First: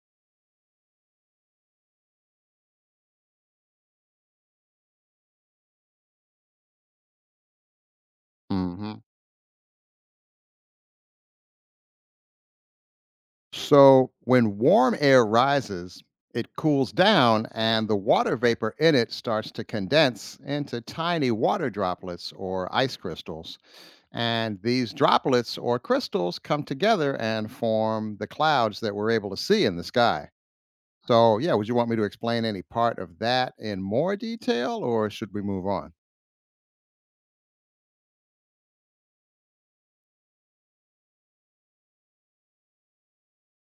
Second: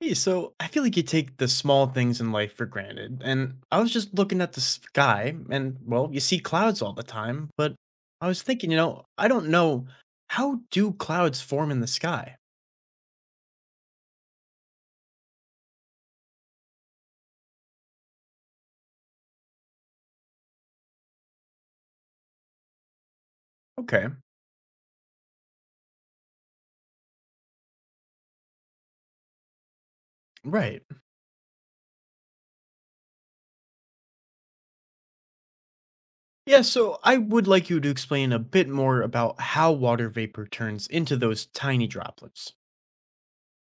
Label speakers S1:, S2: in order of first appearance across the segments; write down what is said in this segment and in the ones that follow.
S1: Hey, so I feel like you take the small things in life for granted. And I was just looking at the sky, and well, you see clouds all the time. But I was thinking,
S2: Hmm.
S1: I don't know, how do clouds form in the sky?
S2: So when warm air rises, it cools down and the water vapor in it starts to condense into tiny water droplets or ice crystals.
S1: Okay,
S2: And these droplets or crystals come together and form the clouds that we're able to see in the sky.
S1: right.
S2: So, yeah, would you want me to explain any part of that in more detail or should we move on?
S1: Yeah, so I would like you to explain a bit more about how water vapor turns into those tiny droplets.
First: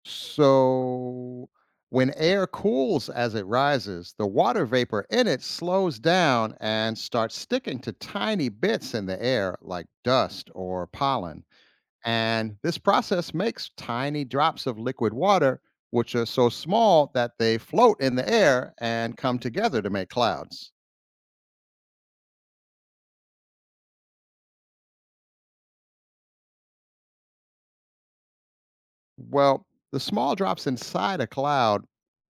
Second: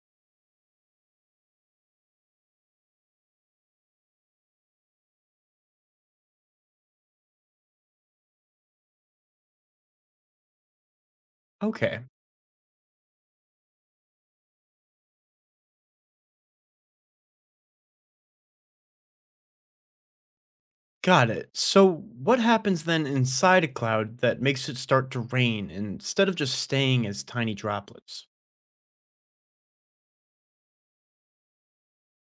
S2: So when air cools as it rises, the water vapor in it slows down and starts sticking to tiny bits in the air like dust or pollen.
S1: Okay,
S2: And this process makes tiny drops of liquid water, which are so small that they float in the air and come together to make clouds.
S1: got it. So what happens then inside a cloud that makes it start to rain instead of just staying as tiny droplets?
S2: Well, the small drops inside a cloud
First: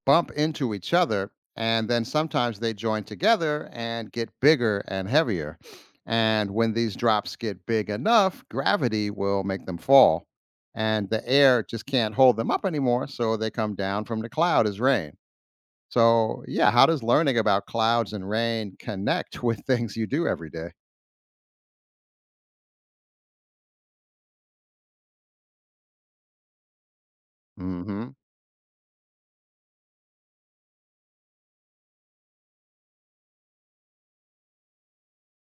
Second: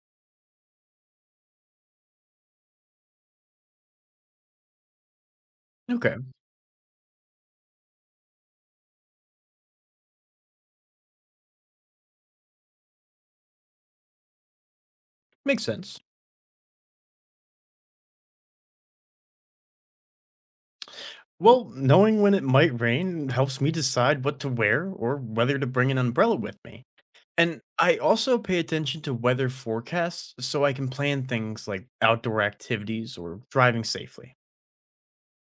S2: bump into each other, and then sometimes they join together and get bigger and heavier.
S1: Okay,
S2: And when these drops get big enough, gravity will make them fall, and the air just can't hold them up anymore, so they come down from the cloud as rain.
S1: makes sense.
S2: So, yeah, how does learning about clouds and rain connect with things you do every day?
S1: Well, knowing when it might rain helps me decide what to wear or whether to bring an umbrella with me. And I
S2: Mm-hmm.
S1: also pay attention to weather forecasts so I can plan things like outdoor activities or driving safely.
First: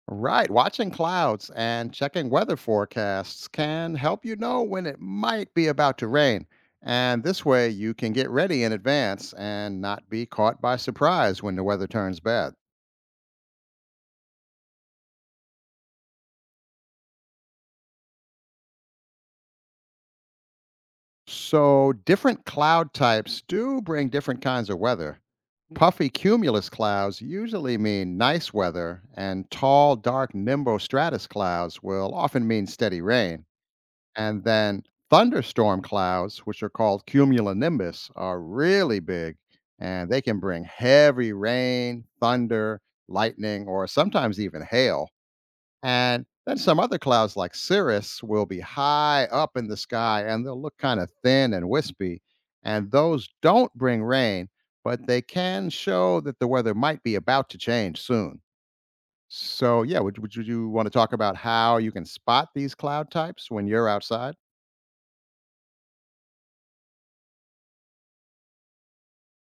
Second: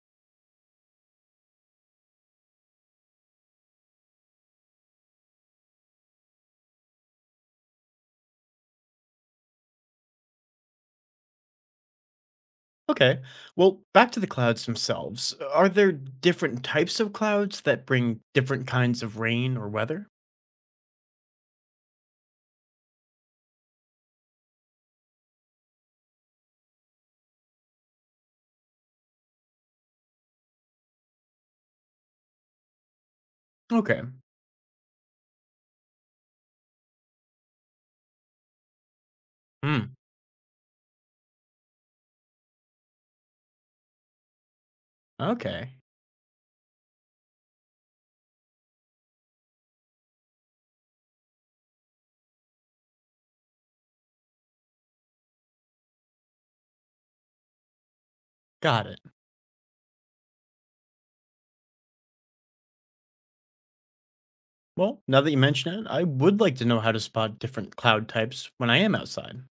S2: Right. Watching clouds and checking weather forecasts can help you know when it might be about to rain. And this way, you can get ready in advance and not be caught by surprise when the weather turns bad.
S1: Okay, well, back to the clouds themselves. Are there different types of clouds that bring different kinds of rain or weather?
S2: So, different cloud types do bring different kinds of weather. Puffy cumulus clouds usually mean nice weather, and tall, dark nimbostratus clouds will often mean steady rain.
S1: Okay.
S2: And then thunderstorm clouds, which are called cumulonimbus, are really big
S1: Hmm.
S2: and they can bring heavy rain, thunder, lightning, or sometimes even hail.
S1: Okay,
S2: And then some other clouds like cirrus will be high up in the sky and they'll look kind of thin and wispy. And those don't bring rain, but they can show that the weather might be about to change soon.
S1: got it.
S2: So, yeah, would you want to talk about how you can spot these cloud types when you're outside?
S1: Well, now that you mention it, I would like to know how to spot different cloud types when I am outside.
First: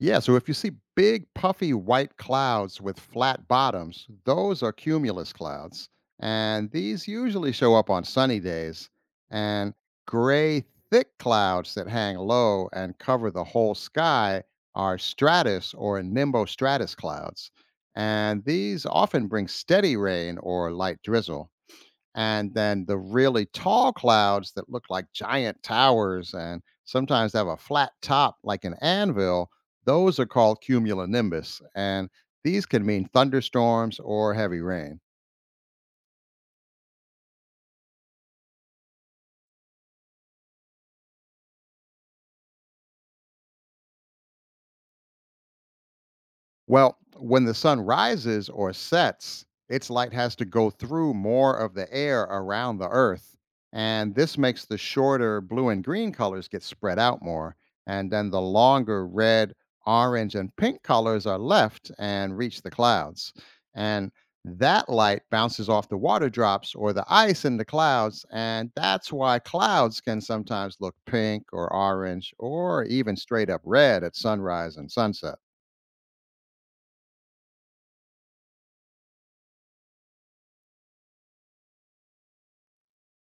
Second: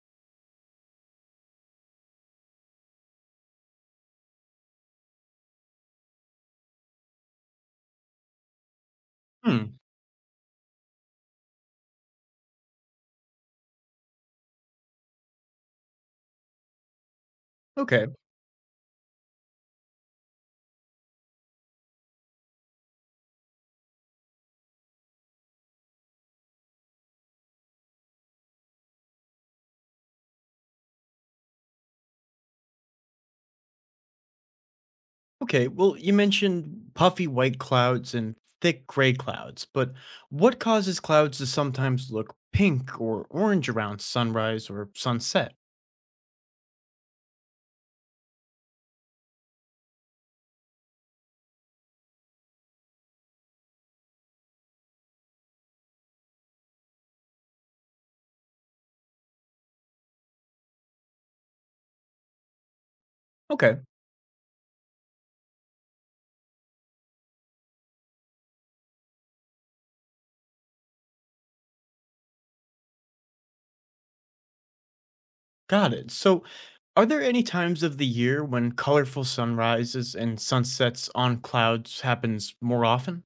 S2: Yeah, so if you see big puffy white clouds with flat bottoms, those are cumulus clouds. And these usually show up on sunny days. And
S1: Hmm.
S2: gray, thick clouds that hang low and cover the whole sky are stratus or nimbostratus clouds.
S1: Okay.
S2: And these often bring steady rain or light drizzle and then the really tall clouds that look like giant towers and sometimes have a flat top like an anvil, those are called cumulonimbus. And these can mean thunderstorms or heavy rain.
S1: Okay, well, you mentioned puffy white clouds and thick gray clouds, but what causes clouds to sometimes look pink or orange around sunrise or sunset?
S2: Well, when the sun rises or sets, its light has to go through more of the air around the Earth. And this makes the shorter blue and green colors get spread out more. And then the longer red, orange, and pink colors are left and reach the clouds.
S1: Okay,
S2: And that light bounces off the water drops or the ice in the clouds. And that's why clouds can sometimes look pink or orange or even straight up red at sunrise and sunset.
S1: got it. So, are there any times of the year when colorful sunrises and sunsets on clouds happens more often?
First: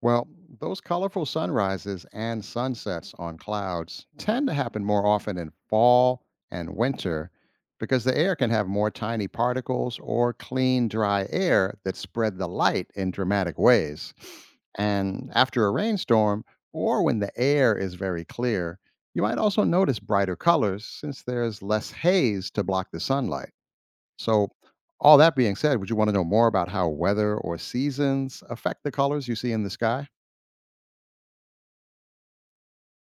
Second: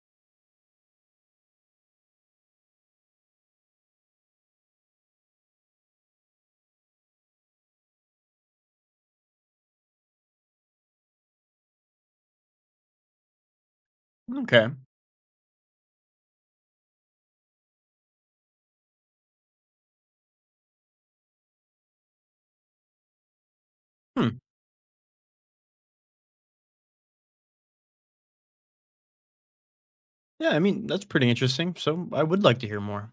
S2: Well, those colorful sunrises and sunsets on clouds tend to happen more often in fall and winter because the air can have more tiny particles or clean, dry air that spread the light in dramatic ways.
S1: Okay.
S2: And after a rainstorm, or when the air is very clear, you might also notice brighter colors since there's less haze to block the sunlight.
S1: Hmm.
S2: So, all that being said, would you want to know more about how weather or seasons affect the colors you see in the sky?
S1: Yeah, I mean, that's pretty interesting. So, I would like to hear more.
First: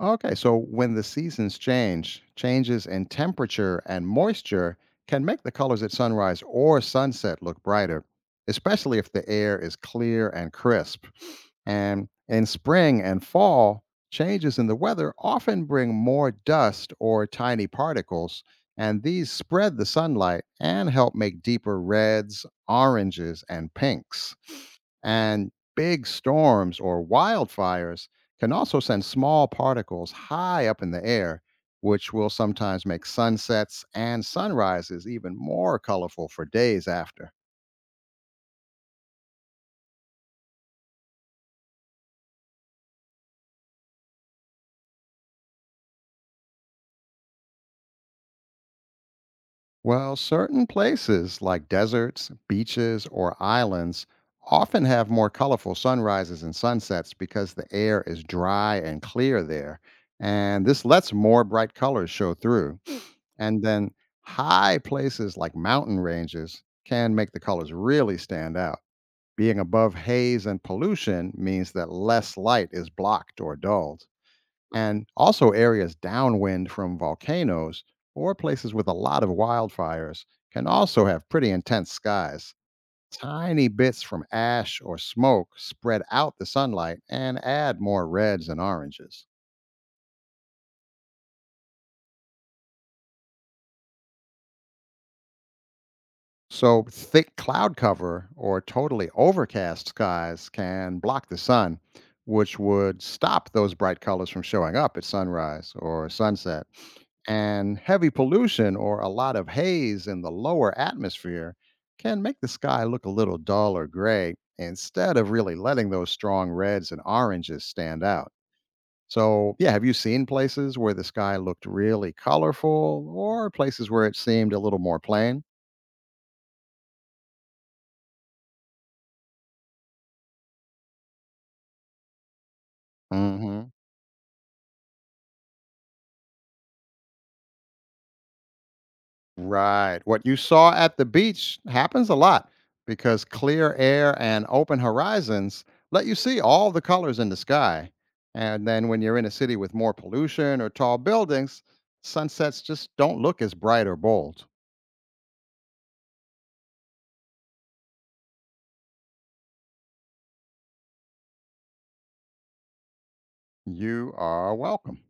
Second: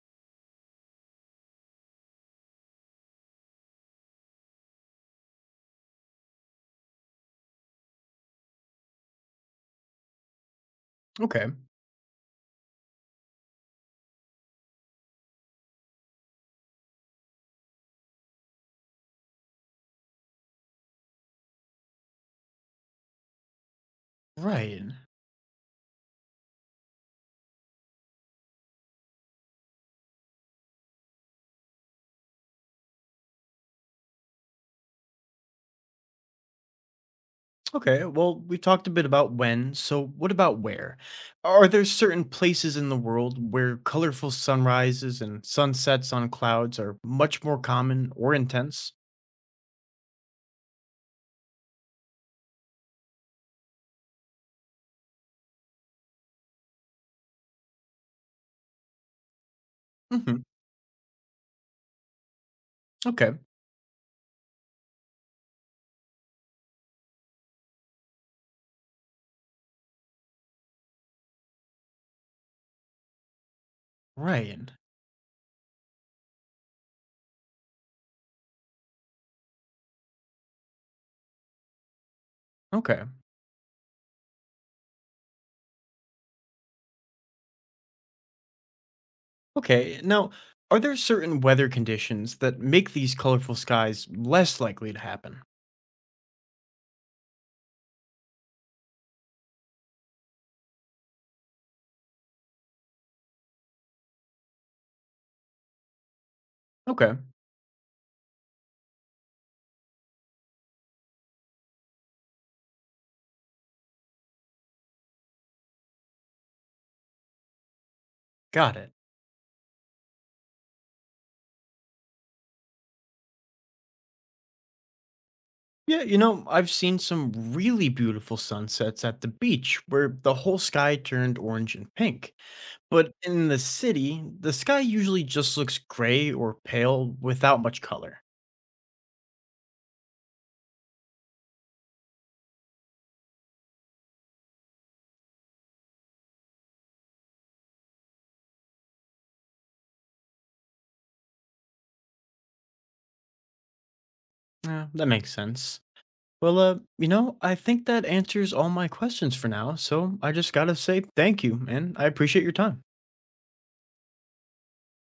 S2: Okay, so when the seasons change, changes in temperature and moisture can make the colors at sunrise or sunset look brighter, especially if the air is clear and crisp.
S1: Okay.
S2: And in spring and fall, changes in the weather often bring more dust or tiny particles, and these spread the sunlight and help make deeper reds, oranges, and pinks.
S1: Right.
S2: And big storms or wildfires can also send small particles high up in the air, which will sometimes make sunsets and sunrises even more colorful for days after.
S1: Okay, well, we talked a bit about when, so what about where? Are there certain places in the world where colorful sunrises and sunsets on clouds are much more common or intense?
S2: Well, certain places like deserts, beaches, or islands often have more colorful sunrises and sunsets because the air is dry and clear there.
S1: Hmm.
S2: And this lets more bright colors show through.
S1: Okay,
S2: And then high places like mountain ranges can make the colors really stand out. Being above haze and pollution means that less light is blocked or dulled.
S1: right.
S2: And also, areas downwind from volcanoes or places with a lot of wildfires can also have pretty intense skies.
S1: Okay.
S2: Tiny bits from ash or smoke spread out the sunlight and add more reds and oranges.
S1: Okay, now, are there certain weather conditions that make these colorful skies less likely to happen?
S2: So, thick cloud cover or totally overcast skies can block the sun, which would stop those bright colors from showing up at sunrise or sunset.
S1: Okay,
S2: And heavy pollution or a lot of haze in the lower atmosphere can make the sky look a little dull or gray instead of really letting those strong reds and oranges stand out.
S1: got it.
S2: So, yeah, have you seen places where the sky looked really colorful or places where it seemed a little more plain?
S1: Yeah, you know, I've seen some really beautiful sunsets at the beach where the whole sky turned orange and pink. But in the
S2: Hmm.
S1: city, the sky usually just looks gray or pale without much color.
S2: Right. What you saw at the beach happens a lot because clear air and open horizons let you see all the colors in the sky. And then when you're in a city with more pollution or tall buildings, sunsets just don't look as bright or bold.
S1: Yeah, that makes sense. Well, you know, I think that answers all my questions for now, so I just gotta say thank you, and I appreciate your time.
S2: You are welcome.